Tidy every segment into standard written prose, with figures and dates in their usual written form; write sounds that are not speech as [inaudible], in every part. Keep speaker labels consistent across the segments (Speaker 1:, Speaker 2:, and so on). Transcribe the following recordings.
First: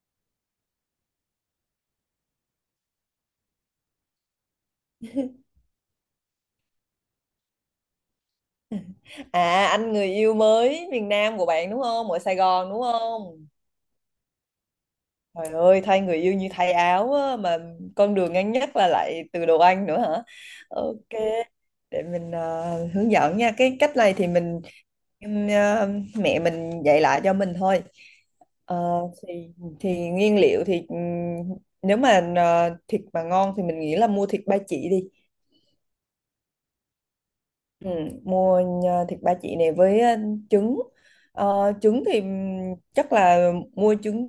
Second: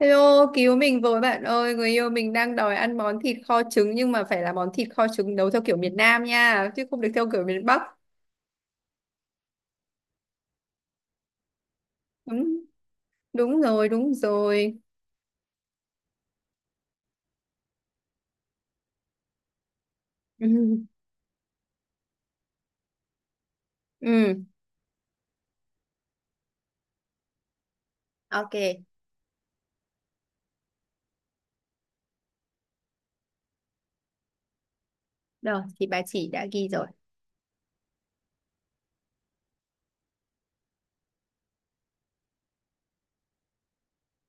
Speaker 1: Hello, cứu mình với bạn ơi, người yêu mình đang đòi ăn món thịt kho trứng nhưng mà phải là món thịt kho trứng nấu theo kiểu miền Nam nha, chứ không được theo kiểu miền Bắc.
Speaker 2: À anh người yêu mới miền Nam của bạn đúng không? Ở Sài
Speaker 1: Đúng,
Speaker 2: Gòn đúng không?
Speaker 1: đúng rồi, đúng rồi.
Speaker 2: Trời ơi thay người yêu như thay áo á, mà con đường ngắn nhất là lại từ đồ ăn nữa hả?
Speaker 1: [laughs] Ừ,
Speaker 2: Ok, để mình hướng dẫn nha. Cái cách này thì
Speaker 1: ừ,
Speaker 2: em, ờ, mẹ mình dạy lại cho mình thôi.
Speaker 1: ok.
Speaker 2: Ờ, thì thì nguyên liệu thì nếu mà thịt mà ngon thì mình nghĩ là mua thịt ba chỉ đi.
Speaker 1: Rồi, thì bà chỉ đã ghi rồi.
Speaker 2: Ừ, mua nhờ thịt ba chỉ này với trứng. Trứng thì chắc là mua trứng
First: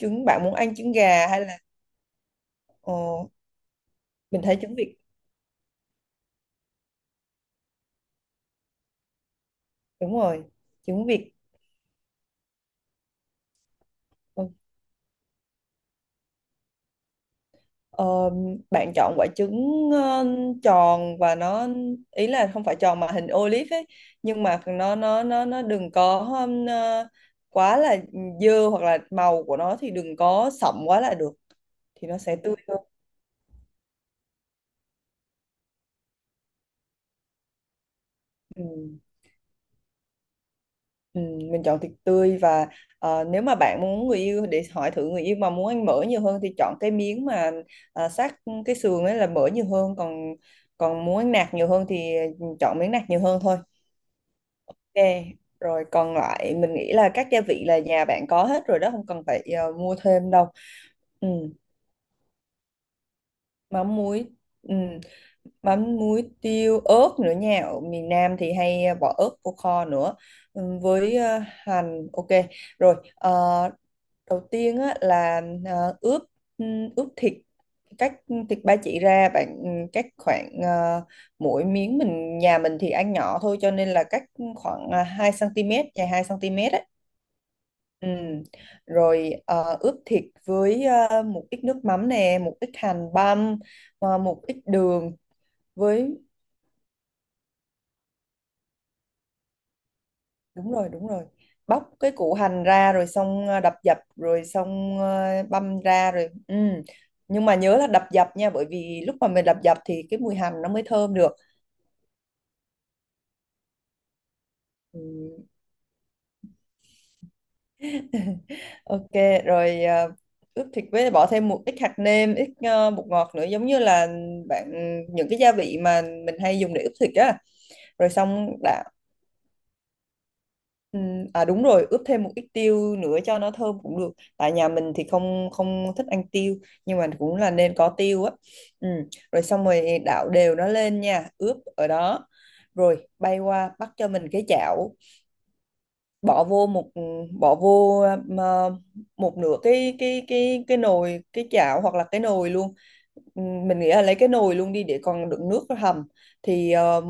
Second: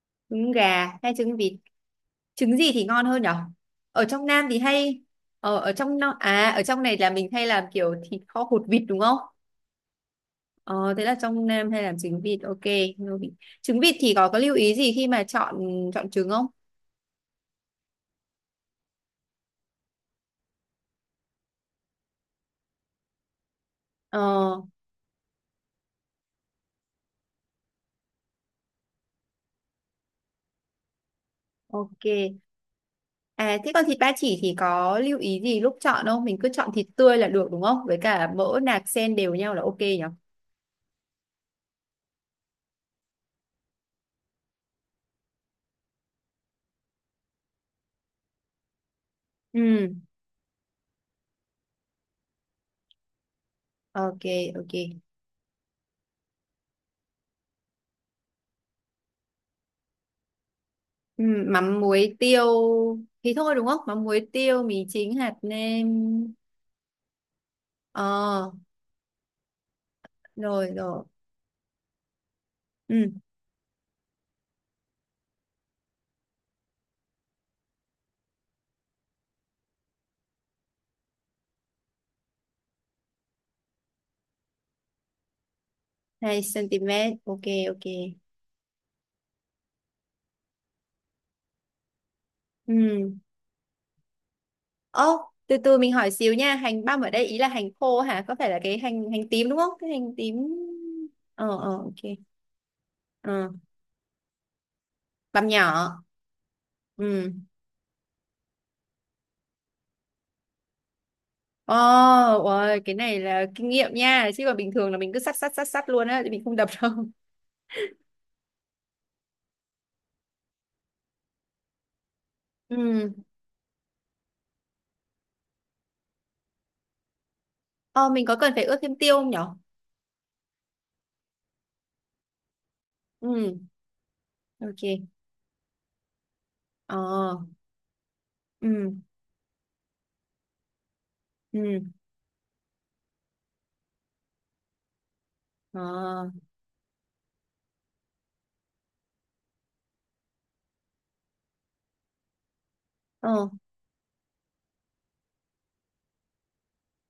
Speaker 2: trứng bạn
Speaker 1: Trứng
Speaker 2: muốn ăn
Speaker 1: gà
Speaker 2: trứng
Speaker 1: hay
Speaker 2: gà
Speaker 1: trứng
Speaker 2: hay
Speaker 1: vịt?
Speaker 2: là
Speaker 1: Trứng gì thì
Speaker 2: ờ,
Speaker 1: ngon hơn nhở? Ở trong
Speaker 2: mình
Speaker 1: Nam thì
Speaker 2: thấy trứng vịt,
Speaker 1: hay, ở trong này là mình hay làm kiểu thịt kho hột vịt đúng không?
Speaker 2: đúng rồi,
Speaker 1: Ờ, thế
Speaker 2: trứng
Speaker 1: là
Speaker 2: vịt.
Speaker 1: trong Nam hay làm trứng vịt, ok. Trứng vịt thì có
Speaker 2: Ừ.
Speaker 1: lưu ý gì khi mà chọn chọn trứng không?
Speaker 2: Ờ, bạn chọn quả trứng tròn và nó, ý là không phải tròn mà hình olive ấy,
Speaker 1: Ờ
Speaker 2: nhưng mà nó đừng có quá là dơ hoặc là màu của nó thì đừng có sậm quá là được,
Speaker 1: Ok.
Speaker 2: thì nó sẽ tươi hơn.
Speaker 1: À, thế còn thịt ba chỉ thì có lưu ý gì lúc chọn không? Mình cứ chọn thịt tươi là được đúng không? Với cả mỡ nạc
Speaker 2: Ừ.
Speaker 1: xen đều nhau là ok nhỉ?
Speaker 2: Ừ, mình chọn thịt tươi và nếu mà bạn muốn người yêu để hỏi thử người yêu mà muốn ăn mỡ nhiều hơn thì chọn cái miếng mà sát cái sườn ấy là mỡ nhiều
Speaker 1: Ừ,
Speaker 2: hơn, còn còn muốn ăn nạc nhiều hơn thì chọn miếng nạc nhiều hơn thôi.
Speaker 1: ok, ok.
Speaker 2: Ok, rồi còn lại mình nghĩ là các gia vị là nhà bạn có hết rồi đó, không cần phải mua thêm đâu.
Speaker 1: Ừ,
Speaker 2: Ừ,
Speaker 1: mắm muối tiêu thì thôi đúng không?
Speaker 2: mắm
Speaker 1: Mắm
Speaker 2: muối.
Speaker 1: muối tiêu,
Speaker 2: Ừ,
Speaker 1: mì chính, hạt nêm.
Speaker 2: mắm muối tiêu ớt nữa nha, ở miền Nam
Speaker 1: Ờ,
Speaker 2: thì hay bỏ ớt vô kho nữa.
Speaker 1: rồi
Speaker 2: Ừ,
Speaker 1: rồi.
Speaker 2: với hành, ok. Rồi
Speaker 1: Ừ,
Speaker 2: đầu tiên á, là ờ, ướp ướp thịt. Cắt thịt ba chỉ ra, bạn cắt khoảng mỗi miếng, nhà mình thì ăn nhỏ thôi cho nên là cắt khoảng 2 cm, dài 2
Speaker 1: 2
Speaker 2: cm á.
Speaker 1: cm. Ok, ok.
Speaker 2: Ừ. Rồi ướp thịt với một ít nước mắm nè, một ít
Speaker 1: Ừ.
Speaker 2: hành băm, một ít đường
Speaker 1: Ô, từ từ mình hỏi
Speaker 2: với,
Speaker 1: xíu nha. Hành băm ở đây ý là hành khô hả? Có phải là cái hành hành tím đúng không? Cái hành tím.
Speaker 2: đúng rồi đúng rồi,
Speaker 1: Ờ, ờ,
Speaker 2: bóc cái
Speaker 1: ok.
Speaker 2: củ hành ra rồi
Speaker 1: Ờ.
Speaker 2: xong đập dập rồi xong
Speaker 1: Bằm
Speaker 2: băm
Speaker 1: nhỏ.
Speaker 2: ra rồi, ừ.
Speaker 1: Ừ.
Speaker 2: Nhưng mà nhớ là đập dập nha, bởi vì lúc mà mình đập dập thì cái mùi hành nó mới thơm được.
Speaker 1: Ồ, ôi, cái này là kinh nghiệm nha, chứ còn bình thường là mình cứ sắt
Speaker 2: Ừ.
Speaker 1: sắt sắt sắt luôn á, thì mình không đập đâu.
Speaker 2: [laughs] Ok. Rồi ướp thịt với bỏ thêm một ít hạt nêm, ít
Speaker 1: [laughs]
Speaker 2: bột
Speaker 1: Ừ.
Speaker 2: ngọt nữa, giống như là bạn những cái gia vị mà mình hay dùng để ướp thịt á.
Speaker 1: Ờ,
Speaker 2: Rồi
Speaker 1: mình có cần
Speaker 2: xong
Speaker 1: phải ướp
Speaker 2: đã.
Speaker 1: thêm tiêu không nhở?
Speaker 2: Ừ. À đúng rồi, ướp thêm một ít tiêu nữa cho nó
Speaker 1: Ừ,
Speaker 2: thơm cũng được. Tại nhà mình thì
Speaker 1: ok.
Speaker 2: không không thích ăn tiêu,
Speaker 1: Ờ.
Speaker 2: nhưng mà cũng là nên có tiêu á. Ừ.
Speaker 1: Ừ.
Speaker 2: Rồi xong rồi đảo đều nó lên nha, ướp
Speaker 1: Ừ.
Speaker 2: ở đó. Rồi bay qua bắt cho mình cái chảo,
Speaker 1: ờ
Speaker 2: bỏ vô một ừ, bỏ vô ờ, một nửa cái chảo hoặc là cái nồi luôn.
Speaker 1: ờ.
Speaker 2: Mình nghĩ là lấy cái nồi luôn đi để còn đựng nước hầm, thì ờ,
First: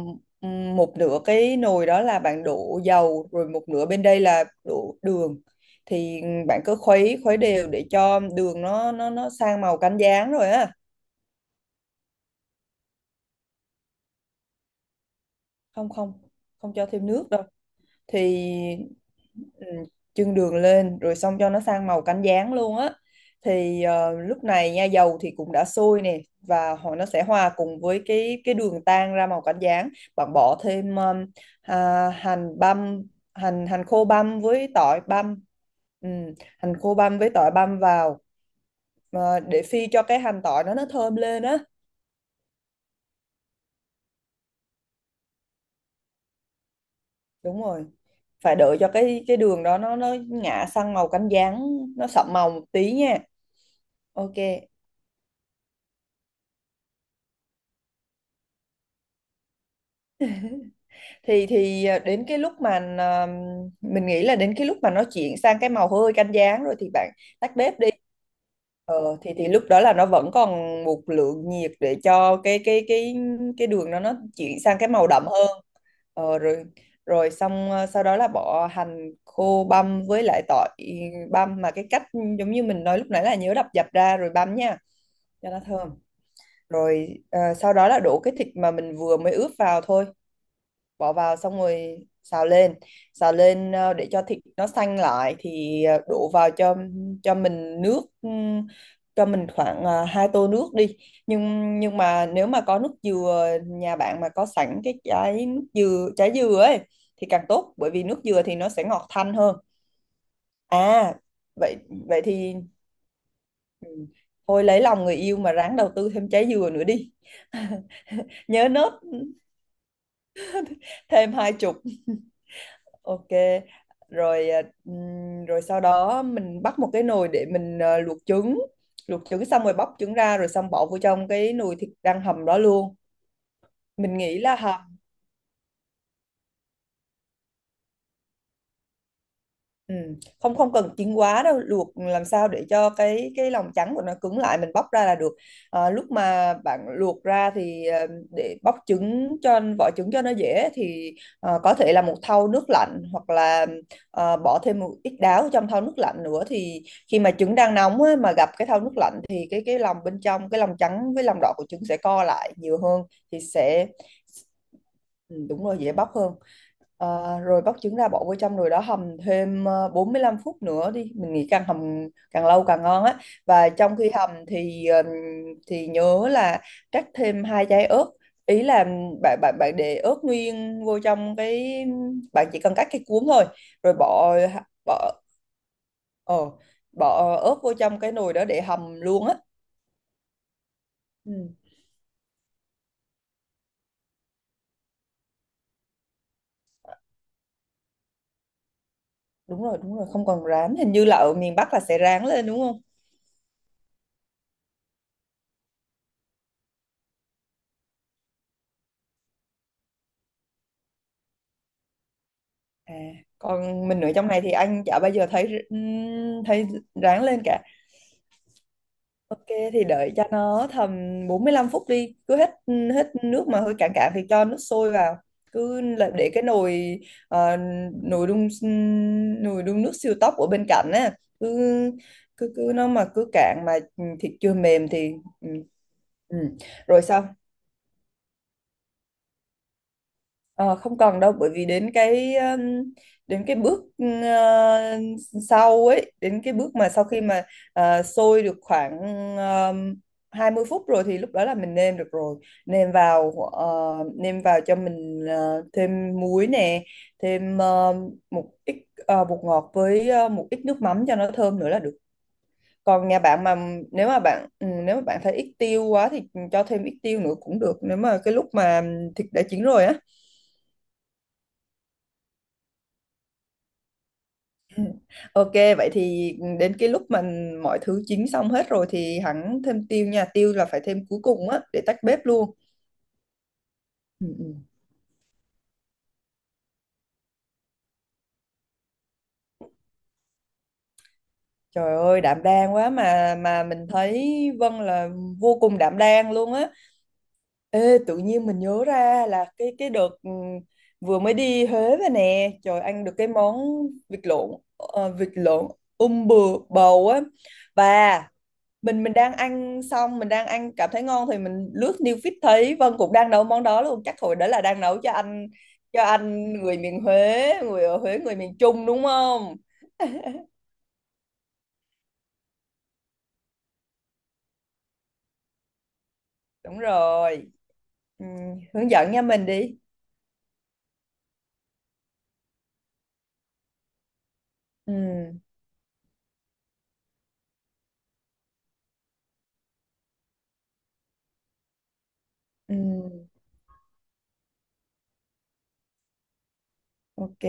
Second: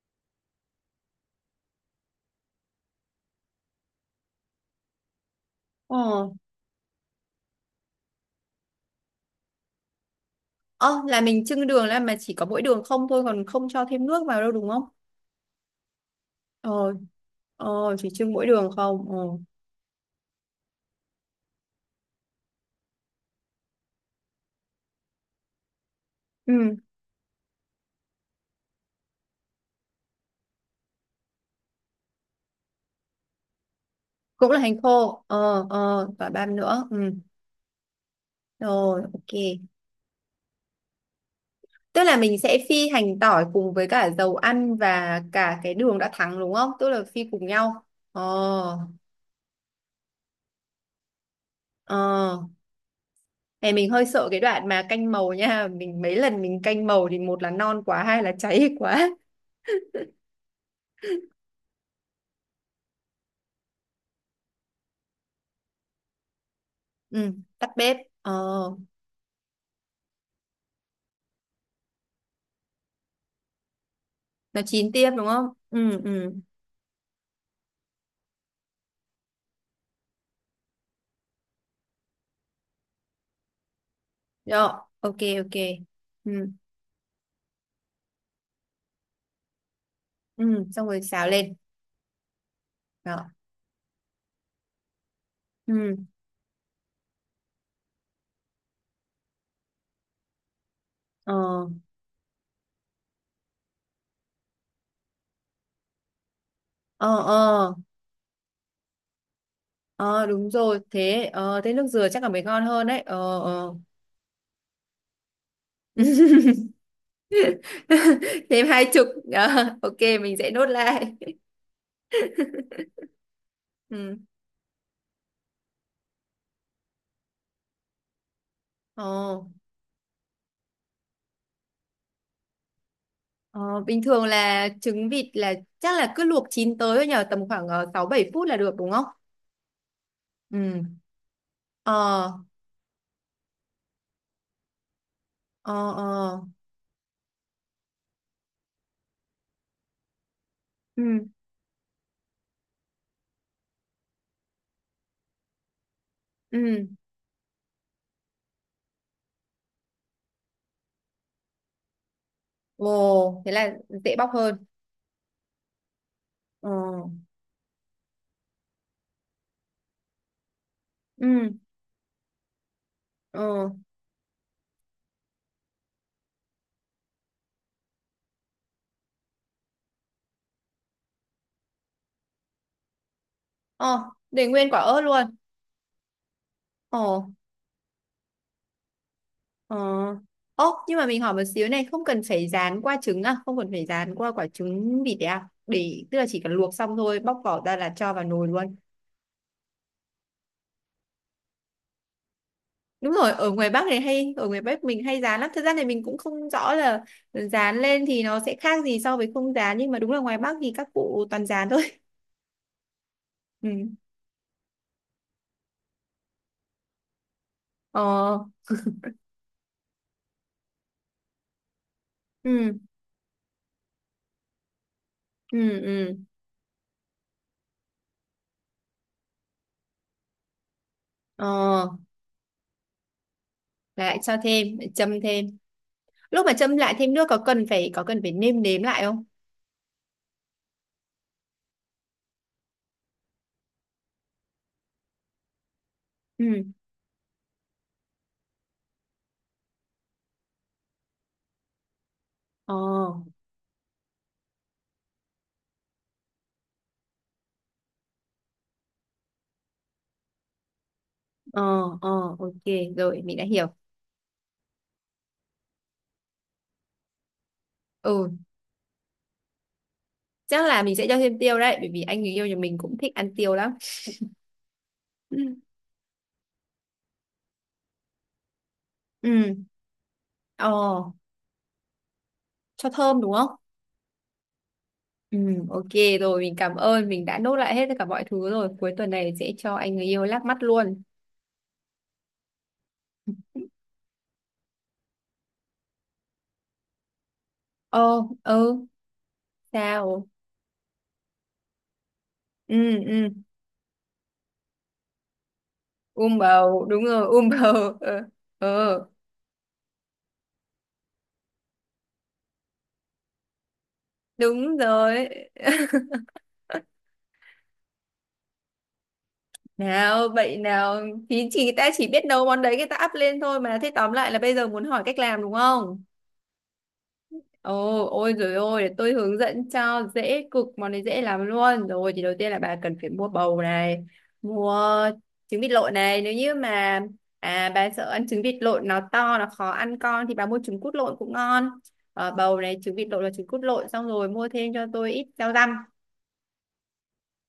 Speaker 2: ừm, một nửa cái nồi đó là bạn đổ dầu, rồi một nửa bên đây là đổ đường, thì
Speaker 1: Ờ.
Speaker 2: bạn cứ khuấy khuấy đều để cho đường nó sang màu cánh gián rồi á.
Speaker 1: Ờ, là mình chưng đường, là mà chỉ có mỗi đường không thôi, còn không cho thêm nước vào đâu, đúng không?
Speaker 2: Không không, không cho
Speaker 1: Ờ.
Speaker 2: thêm nước đâu.
Speaker 1: Ờ, chỉ
Speaker 2: Thì
Speaker 1: trưng mỗi đường không. Ờ.
Speaker 2: ừ, chưng đường lên rồi xong cho nó sang màu cánh gián luôn á, thì lúc này nha dầu thì cũng đã sôi nè, và
Speaker 1: Ừ,
Speaker 2: họ nó sẽ hòa cùng với cái đường tan ra màu cánh gián. Bạn bỏ thêm hành băm, hành hành khô băm
Speaker 1: cũng là
Speaker 2: với
Speaker 1: hành
Speaker 2: tỏi
Speaker 1: khô.
Speaker 2: băm.
Speaker 1: Ờ, ờ,
Speaker 2: Ừ,
Speaker 1: và băm
Speaker 2: hành
Speaker 1: nữa.
Speaker 2: khô
Speaker 1: Ừ.
Speaker 2: băm với tỏi băm vào,
Speaker 1: Rồi, ok.
Speaker 2: để phi cho cái hành tỏi nó thơm lên á.
Speaker 1: Tức là mình sẽ phi hành tỏi cùng với cả dầu ăn và cả cái đường đã thắng đúng không? Tức là phi cùng
Speaker 2: Đúng
Speaker 1: nhau.
Speaker 2: rồi,
Speaker 1: Ờ,
Speaker 2: phải đợi cho cái đường đó nó ngả sang màu cánh gián, nó sậm
Speaker 1: ờ.
Speaker 2: màu một tí nha.
Speaker 1: Này mình hơi sợ
Speaker 2: Ok,
Speaker 1: cái đoạn mà canh màu nha. Mình mấy lần mình canh màu thì một là non quá, hai là cháy [laughs] quá.
Speaker 2: đến cái lúc mà mình nghĩ là đến cái lúc mà nó chuyển sang cái màu hơi cánh gián rồi thì bạn
Speaker 1: Ừ,
Speaker 2: tắt
Speaker 1: tắt
Speaker 2: bếp đi.
Speaker 1: bếp. Ờ,
Speaker 2: Thì lúc đó là nó vẫn còn một lượng nhiệt để cho cái đường nó
Speaker 1: nó
Speaker 2: chuyển sang cái
Speaker 1: chín
Speaker 2: màu
Speaker 1: tiếp đúng
Speaker 2: đậm
Speaker 1: không?
Speaker 2: hơn.
Speaker 1: Ừ, ừ.
Speaker 2: Rồi rồi xong, sau đó là bỏ hành khô băm với lại tỏi băm, mà cái cách giống như mình nói lúc nãy là nhớ đập dập ra rồi băm
Speaker 1: Rồi,
Speaker 2: nha,
Speaker 1: ok,
Speaker 2: cho
Speaker 1: ok.
Speaker 2: nó thơm.
Speaker 1: Ừ,
Speaker 2: Rồi sau đó là đổ cái thịt mà mình vừa mới ướp vào thôi,
Speaker 1: ừ, xong rồi
Speaker 2: bỏ
Speaker 1: xào
Speaker 2: vào
Speaker 1: lên.
Speaker 2: xong rồi xào lên.
Speaker 1: Đó.
Speaker 2: Xào lên, để cho thịt nó xanh lại thì
Speaker 1: Ừ,
Speaker 2: đổ vào cho mình nước, cho mình khoảng hai tô nước đi,
Speaker 1: ờ,
Speaker 2: nhưng nhưng mà nếu mà có nước dừa, nhà bạn mà có sẵn cái trái dừa ấy
Speaker 1: ờ,
Speaker 2: thì càng
Speaker 1: ờ,
Speaker 2: tốt, bởi vì nước dừa thì nó sẽ ngọt thanh hơn.
Speaker 1: ờ, đúng rồi.
Speaker 2: à
Speaker 1: Thế
Speaker 2: vậy
Speaker 1: nước dừa
Speaker 2: vậy
Speaker 1: chắc là mới
Speaker 2: thì
Speaker 1: ngon hơn đấy. Ờ, ờ.
Speaker 2: ừ. Thôi lấy lòng người yêu mà ráng đầu tư thêm trái dừa nữa đi. [laughs]
Speaker 1: [laughs] Thêm
Speaker 2: Nhớ
Speaker 1: hai
Speaker 2: nốt
Speaker 1: chục Ờ, ok, mình sẽ nốt lại.
Speaker 2: thêm hai chục. Ok.
Speaker 1: Ừ.
Speaker 2: Rồi rồi sau đó mình bắt một cái nồi để mình luộc trứng. Luộc trứng
Speaker 1: Ồ,
Speaker 2: xong rồi bóc trứng ra rồi xong bỏ vô trong cái nồi thịt đang hầm đó luôn.
Speaker 1: ờ, bình
Speaker 2: Mình
Speaker 1: thường
Speaker 2: nghĩ là
Speaker 1: là
Speaker 2: hầm.
Speaker 1: trứng vịt là chắc là cứ luộc chín tới thôi nhờ, tầm khoảng sáu bảy phút là được đúng không?
Speaker 2: Ừ. Không, không
Speaker 1: Ừ.
Speaker 2: cần chín quá đâu, luộc làm
Speaker 1: Ờ.
Speaker 2: sao để cho cái lòng trắng của nó cứng lại mình bóc ra là được.
Speaker 1: Ờ.
Speaker 2: À, lúc
Speaker 1: Ờ.
Speaker 2: mà bạn luộc ra thì để bóc trứng, cho vỏ trứng cho nó dễ
Speaker 1: Ừ.
Speaker 2: thì có thể là một thau nước lạnh hoặc là bỏ thêm một ít đáo trong thau nước lạnh nữa, thì
Speaker 1: Ừ.
Speaker 2: khi mà trứng đang nóng á, mà gặp cái thau nước lạnh thì cái lòng bên trong, cái lòng trắng với lòng đỏ của trứng sẽ co lại nhiều hơn, thì
Speaker 1: Ồ, thế là
Speaker 2: sẽ.
Speaker 1: dễ bóc hơn.
Speaker 2: Ừ, đúng rồi, dễ bóc hơn.
Speaker 1: Ờ.
Speaker 2: Ờ, rồi bóc trứng ra bỏ vô trong rồi đó, hầm thêm 45 phút nữa đi, mình nghĩ
Speaker 1: Ừ.
Speaker 2: càng hầm càng lâu càng ngon á.
Speaker 1: Ờ.
Speaker 2: Và trong khi hầm thì nhớ là cắt thêm hai trái ớt, ý là bạn bạn bạn để ớt nguyên vô trong cái, bạn chỉ cần cắt cái cuống thôi, rồi
Speaker 1: Ờ,
Speaker 2: bỏ
Speaker 1: để nguyên quả ớt
Speaker 2: bỏ
Speaker 1: luôn.
Speaker 2: ờ,
Speaker 1: Ờ.
Speaker 2: bỏ ớt vô trong cái nồi đó để hầm luôn á.
Speaker 1: Ờ. Ồ, nhưng mà mình hỏi một
Speaker 2: Ừ,
Speaker 1: xíu này, không cần phải rán qua trứng à? Không cần phải rán qua quả trứng vịt đấy à? Để, tức là chỉ cần luộc xong thôi, bóc vỏ ra là cho vào nồi luôn.
Speaker 2: đúng rồi đúng rồi, không, còn rán hình như là ở miền Bắc là sẽ rán lên đúng không.
Speaker 1: Đúng rồi, ở ngoài Bắc mình hay dán lắm, thật ra thì mình cũng không rõ là dán lên thì nó sẽ khác gì so với không dán, nhưng mà đúng là ngoài Bắc thì các cụ toàn dán thôi. [laughs]
Speaker 2: À,
Speaker 1: Ừ.
Speaker 2: còn mình ở trong này thì anh chả bao giờ thấy thấy ráng lên cả.
Speaker 1: Ờ.
Speaker 2: Ok, thì đợi cho nó tầm 45 phút đi, cứ hết
Speaker 1: Ừ.
Speaker 2: ừ, hết nước mà hơi cạn cạn thì cho nước sôi vào.
Speaker 1: Ừ.
Speaker 2: Cứ là
Speaker 1: Ừ.
Speaker 2: để cái nồi ờ, nồi đun ừ, nồi đun nước siêu tốc ở bên cạnh á, cứ
Speaker 1: Ờ,
Speaker 2: cứ cứ nó mà cứ cạn mà ừ,
Speaker 1: lại
Speaker 2: thịt
Speaker 1: cho
Speaker 2: chưa
Speaker 1: thêm, lại
Speaker 2: mềm thì
Speaker 1: châm thêm.
Speaker 2: ừ. Ừ.
Speaker 1: Lúc mà châm lại
Speaker 2: Rồi
Speaker 1: thêm nước
Speaker 2: sau.
Speaker 1: có cần phải nêm nếm lại không?
Speaker 2: Ờ, không cần đâu bởi vì đến cái bước sau ấy, đến cái
Speaker 1: Ừ.
Speaker 2: bước mà sau khi mà sôi được khoảng um, 20 phút rồi thì lúc đó là mình nêm được rồi.
Speaker 1: Ờ.
Speaker 2: Nêm vào nêm vào cho mình thêm muối nè, thêm một ít bột ngọt với một ít nước mắm cho nó thơm
Speaker 1: Ờ.
Speaker 2: nữa là được.
Speaker 1: Ờ, ok.
Speaker 2: Còn nhà
Speaker 1: Rồi mình
Speaker 2: bạn
Speaker 1: đã
Speaker 2: mà
Speaker 1: hiểu.
Speaker 2: nếu mà bạn ừ, nếu mà bạn thấy ít tiêu quá thì cho thêm ít tiêu nữa cũng được, nếu mà
Speaker 1: Ừ.
Speaker 2: cái lúc mà thịt đã chín rồi á.
Speaker 1: Chắc là mình sẽ cho thêm tiêu đấy, bởi vì anh người yêu nhà mình cũng thích ăn tiêu lắm. Ừ.
Speaker 2: Ok, vậy thì đến cái lúc mà mọi thứ chín xong hết rồi thì hắn
Speaker 1: Ừ.
Speaker 2: thêm tiêu nha. Tiêu là
Speaker 1: Ờ,
Speaker 2: phải thêm cuối cùng á để tách bếp luôn.
Speaker 1: cho thơm đúng không?
Speaker 2: Ừ, ừ.
Speaker 1: Ừ, ok, rồi mình cảm ơn, mình đã nốt lại hết tất cả mọi thứ rồi, cuối tuần này sẽ cho anh người yêu lắc mắt luôn.
Speaker 2: Trời ơi đảm đang quá, mà mình thấy Vân là vô cùng đảm đang luôn á. Ê, tự
Speaker 1: Ồ.
Speaker 2: nhiên mình nhớ
Speaker 1: Ừ.
Speaker 2: ra là cái đợt
Speaker 1: Sao?
Speaker 2: ừ, vừa mới đi Huế về nè,
Speaker 1: Ừ.
Speaker 2: trời ăn được
Speaker 1: Ừ,
Speaker 2: cái món vịt lộn, vịt lộn bự
Speaker 1: bầu đúng
Speaker 2: bầu á,
Speaker 1: rồi, [laughs] bầu. Ừ,
Speaker 2: và mình
Speaker 1: ừ,
Speaker 2: mình đang ăn, xong mình đang ăn cảm thấy ngon thì mình lướt new feed thấy Vân cũng đang nấu món đó luôn, chắc hồi đó là
Speaker 1: đúng
Speaker 2: đang nấu cho
Speaker 1: rồi.
Speaker 2: anh, cho anh người miền Huế, người ở Huế, người miền Trung đúng không.
Speaker 1: Nào
Speaker 2: [laughs]
Speaker 1: vậy, nào? Thì chỉ ta chỉ biết nấu món đấy, người ta up lên thôi mà. Thế tóm lại là bây giờ muốn hỏi cách làm đúng không?
Speaker 2: Đúng rồi.
Speaker 1: Ồ,
Speaker 2: Ừ,
Speaker 1: ôi rồi ôi,
Speaker 2: hướng
Speaker 1: để
Speaker 2: dẫn
Speaker 1: tôi
Speaker 2: nha
Speaker 1: hướng
Speaker 2: mình
Speaker 1: dẫn
Speaker 2: đi.
Speaker 1: cho dễ cực, món này dễ lắm luôn. Rồi thì đầu tiên là bà cần phải mua bầu này, mua
Speaker 2: Ừ,
Speaker 1: trứng vịt lộn này. Nếu như mà bà sợ ăn trứng vịt lộn nó to, nó khó ăn con thì bà mua trứng cút lộn cũng ngon. Ờ, bầu này,
Speaker 2: ừ,
Speaker 1: trứng vịt lộn và trứng cút lộn, xong rồi mua thêm cho tôi ít rau răm.
Speaker 2: ok.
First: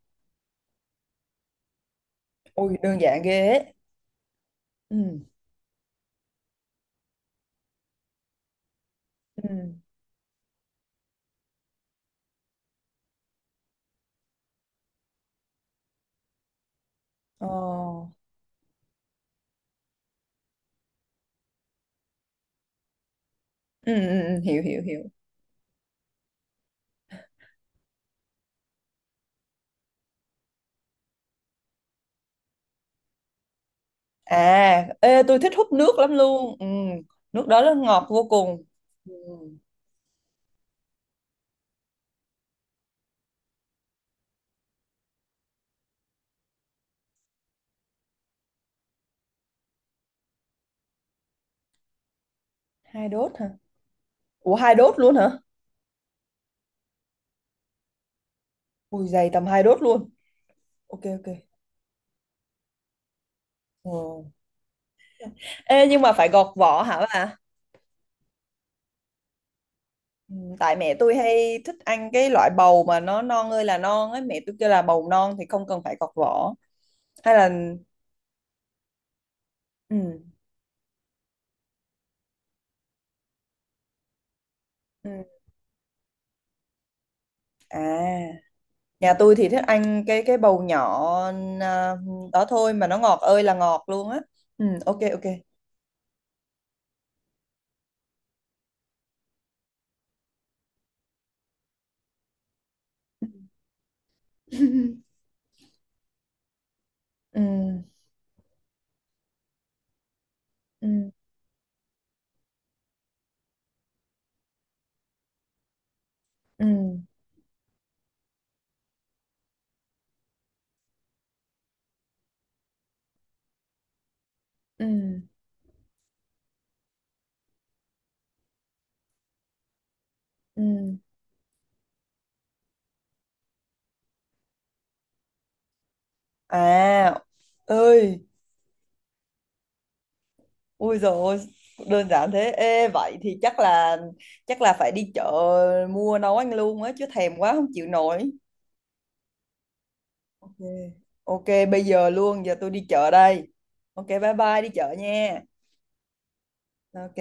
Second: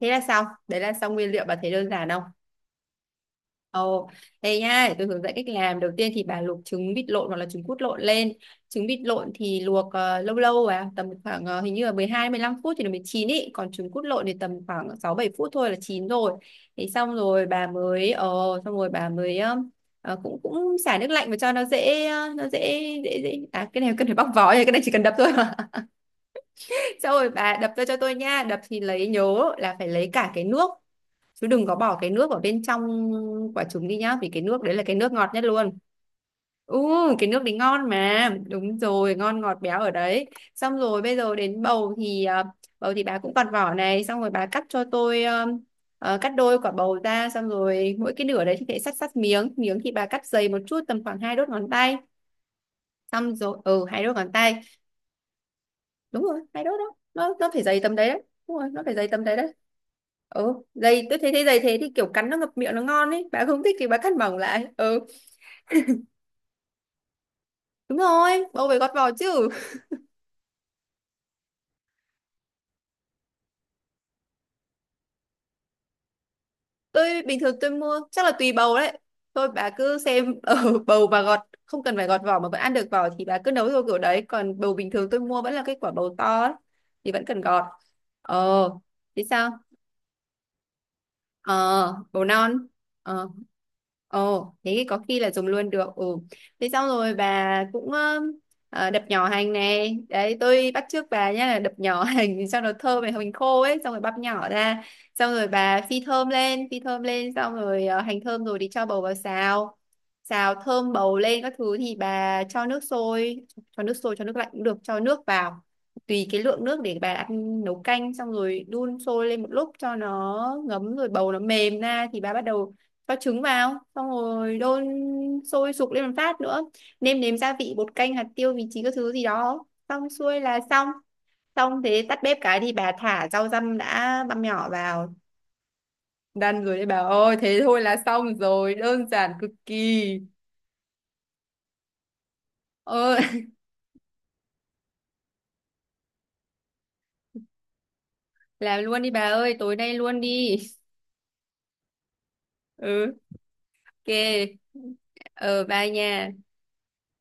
Speaker 1: Thế là xong. Đấy là xong nguyên liệu, bà thấy đơn giản không?
Speaker 2: Ôi đơn giản ghê ấy.
Speaker 1: Ồ, đây nha, để tôi
Speaker 2: Ừ,
Speaker 1: hướng dẫn cách làm. Đầu tiên thì bà luộc trứng vịt lộn hoặc là trứng cút lộn lên. Trứng vịt lộn thì
Speaker 2: ừ,
Speaker 1: luộc lâu lâu, tầm khoảng hình như là 12, mười 15 phút thì nó mới chín ý, còn trứng cút lộn thì tầm khoảng 6 7 phút thôi là chín rồi. Thế xong rồi
Speaker 2: ờ,
Speaker 1: bà mới xong rồi bà mới ờ, cũng cũng xả nước lạnh và cho nó dễ ờ, nó dễ dễ dễ à cái này
Speaker 2: ừ,
Speaker 1: cần
Speaker 2: ừ,
Speaker 1: phải bóc
Speaker 2: ừ,
Speaker 1: vỏ
Speaker 2: hiểu
Speaker 1: rồi, cái này
Speaker 2: hiểu
Speaker 1: chỉ cần
Speaker 2: hiểu.
Speaker 1: đập thôi mà. [laughs] Xong rồi bà đập ra cho tôi nha. Đập thì lấy, nhớ là phải lấy cả cái nước, chứ đừng có bỏ cái nước ở bên trong quả trứng đi nhá, vì cái nước đấy là
Speaker 2: À
Speaker 1: cái nước
Speaker 2: ê,
Speaker 1: ngọt
Speaker 2: tôi
Speaker 1: nhất
Speaker 2: thích hút
Speaker 1: luôn.
Speaker 2: nước lắm luôn, ừ,
Speaker 1: Ừ, cái nước
Speaker 2: nước
Speaker 1: đấy
Speaker 2: đó nó
Speaker 1: ngon
Speaker 2: ngọt vô
Speaker 1: mà,
Speaker 2: cùng.
Speaker 1: đúng rồi,
Speaker 2: Ừ,
Speaker 1: ngon, ngọt, béo ở đấy. Xong rồi bây giờ đến bầu thì bà cũng còn vỏ này, xong rồi bà cắt cho tôi cắt đôi quả bầu ra, xong rồi mỗi cái nửa đấy thì phải cắt cắt miếng miếng, thì bà cắt dày một chút tầm khoảng hai đốt ngón tay.
Speaker 2: hai đốt
Speaker 1: Xong
Speaker 2: hả?
Speaker 1: rồi, ừ, hai đốt ngón
Speaker 2: Ủa
Speaker 1: tay.
Speaker 2: hai đốt luôn hả?
Speaker 1: Đúng rồi, hai đốt, đó nó phải dày tầm đấy đấy. Đúng rồi, nó phải dày
Speaker 2: Ui
Speaker 1: tầm
Speaker 2: dày
Speaker 1: đấy
Speaker 2: tầm
Speaker 1: đấy.
Speaker 2: hai đốt luôn.
Speaker 1: Ừ
Speaker 2: Ok
Speaker 1: dày, tôi
Speaker 2: ok.
Speaker 1: thấy thế, dày thế thì kiểu cắn nó ngập miệng nó ngon ấy, bà không thích thì bà cắt
Speaker 2: Ừ.
Speaker 1: mỏng lại. Ừ.
Speaker 2: Ê nhưng mà phải gọt vỏ hả bà?
Speaker 1: Đúng rồi, bầu phải gọt vỏ chứ.
Speaker 2: Ừ, tại mẹ tôi hay thích ăn cái loại bầu mà nó non ơi là non ấy, mẹ tôi kêu là bầu non thì không cần phải gọt vỏ,
Speaker 1: Tôi
Speaker 2: hay
Speaker 1: bình
Speaker 2: là.
Speaker 1: thường tôi mua chắc là tùy bầu đấy. Thôi bà cứ
Speaker 2: Ừ.
Speaker 1: xem ở [laughs] bầu bà gọt. Không cần phải gọt vỏ mà vẫn ăn được vỏ thì bà cứ nấu theo kiểu đấy, còn bầu bình thường
Speaker 2: Ừ.
Speaker 1: tôi mua vẫn là cái quả bầu to ấy, thì vẫn cần gọt.
Speaker 2: À,
Speaker 1: Ờ,
Speaker 2: nhà
Speaker 1: thế
Speaker 2: tôi thì
Speaker 1: sao?
Speaker 2: thích ăn cái bầu nhỏ,
Speaker 1: Ờ,
Speaker 2: à,
Speaker 1: bổ
Speaker 2: đó
Speaker 1: non.
Speaker 2: thôi mà nó ngọt
Speaker 1: Ờ.
Speaker 2: ơi là ngọt luôn á.
Speaker 1: Ồ,
Speaker 2: Ừ,
Speaker 1: thế thì có
Speaker 2: ok
Speaker 1: khi
Speaker 2: ok.
Speaker 1: là dùng luôn được. Ừ. Thế xong rồi bà cũng đập nhỏ hành này đấy, tôi bắt chước bà nhá, là đập nhỏ [laughs] hành cho nó thơm này, hành khô ấy, xong rồi băm nhỏ ra.
Speaker 2: [laughs]
Speaker 1: Xong rồi bà phi thơm lên,
Speaker 2: Ừ.
Speaker 1: xong rồi hành thơm rồi thì cho bầu vào xào. Xào thơm
Speaker 2: Ừ.
Speaker 1: bầu lên các thứ thì bà cho nước sôi. Cho nước sôi, cho nước lạnh cũng được, cho nước vào tùy cái lượng nước
Speaker 2: Ừ.
Speaker 1: để bà ăn nấu canh, xong rồi đun sôi lên một lúc cho nó ngấm, rồi bầu nó mềm ra thì bà bắt đầu cho trứng vào, xong rồi đun
Speaker 2: Ừ.
Speaker 1: sôi sục lên một phát nữa, nêm nếm gia vị, bột canh, hạt tiêu, vị trí các thứ gì đó, xong xuôi là xong.
Speaker 2: Ừ.
Speaker 1: Xong thế tắt bếp cái thì bà thả rau răm đã băm nhỏ vào. Đan rồi đấy bà
Speaker 2: À,
Speaker 1: ơi, thế thôi là
Speaker 2: ơi,
Speaker 1: xong rồi, đơn giản cực kỳ.
Speaker 2: ui rồi, đơn giản thế. Ê,
Speaker 1: Ờ,
Speaker 2: vậy thì chắc là phải đi chợ mua nấu ăn luôn á, chứ thèm quá không chịu nổi.
Speaker 1: [laughs] làm luôn đi bà ơi, tối nay luôn
Speaker 2: Ok.
Speaker 1: đi.
Speaker 2: Ok, bây giờ luôn, giờ tôi
Speaker 1: [laughs]
Speaker 2: đi chợ
Speaker 1: Ừ,
Speaker 2: đây. Ok,
Speaker 1: ok.
Speaker 2: bye bye đi chợ nha.
Speaker 1: Ờ, bye nha.
Speaker 2: Ok.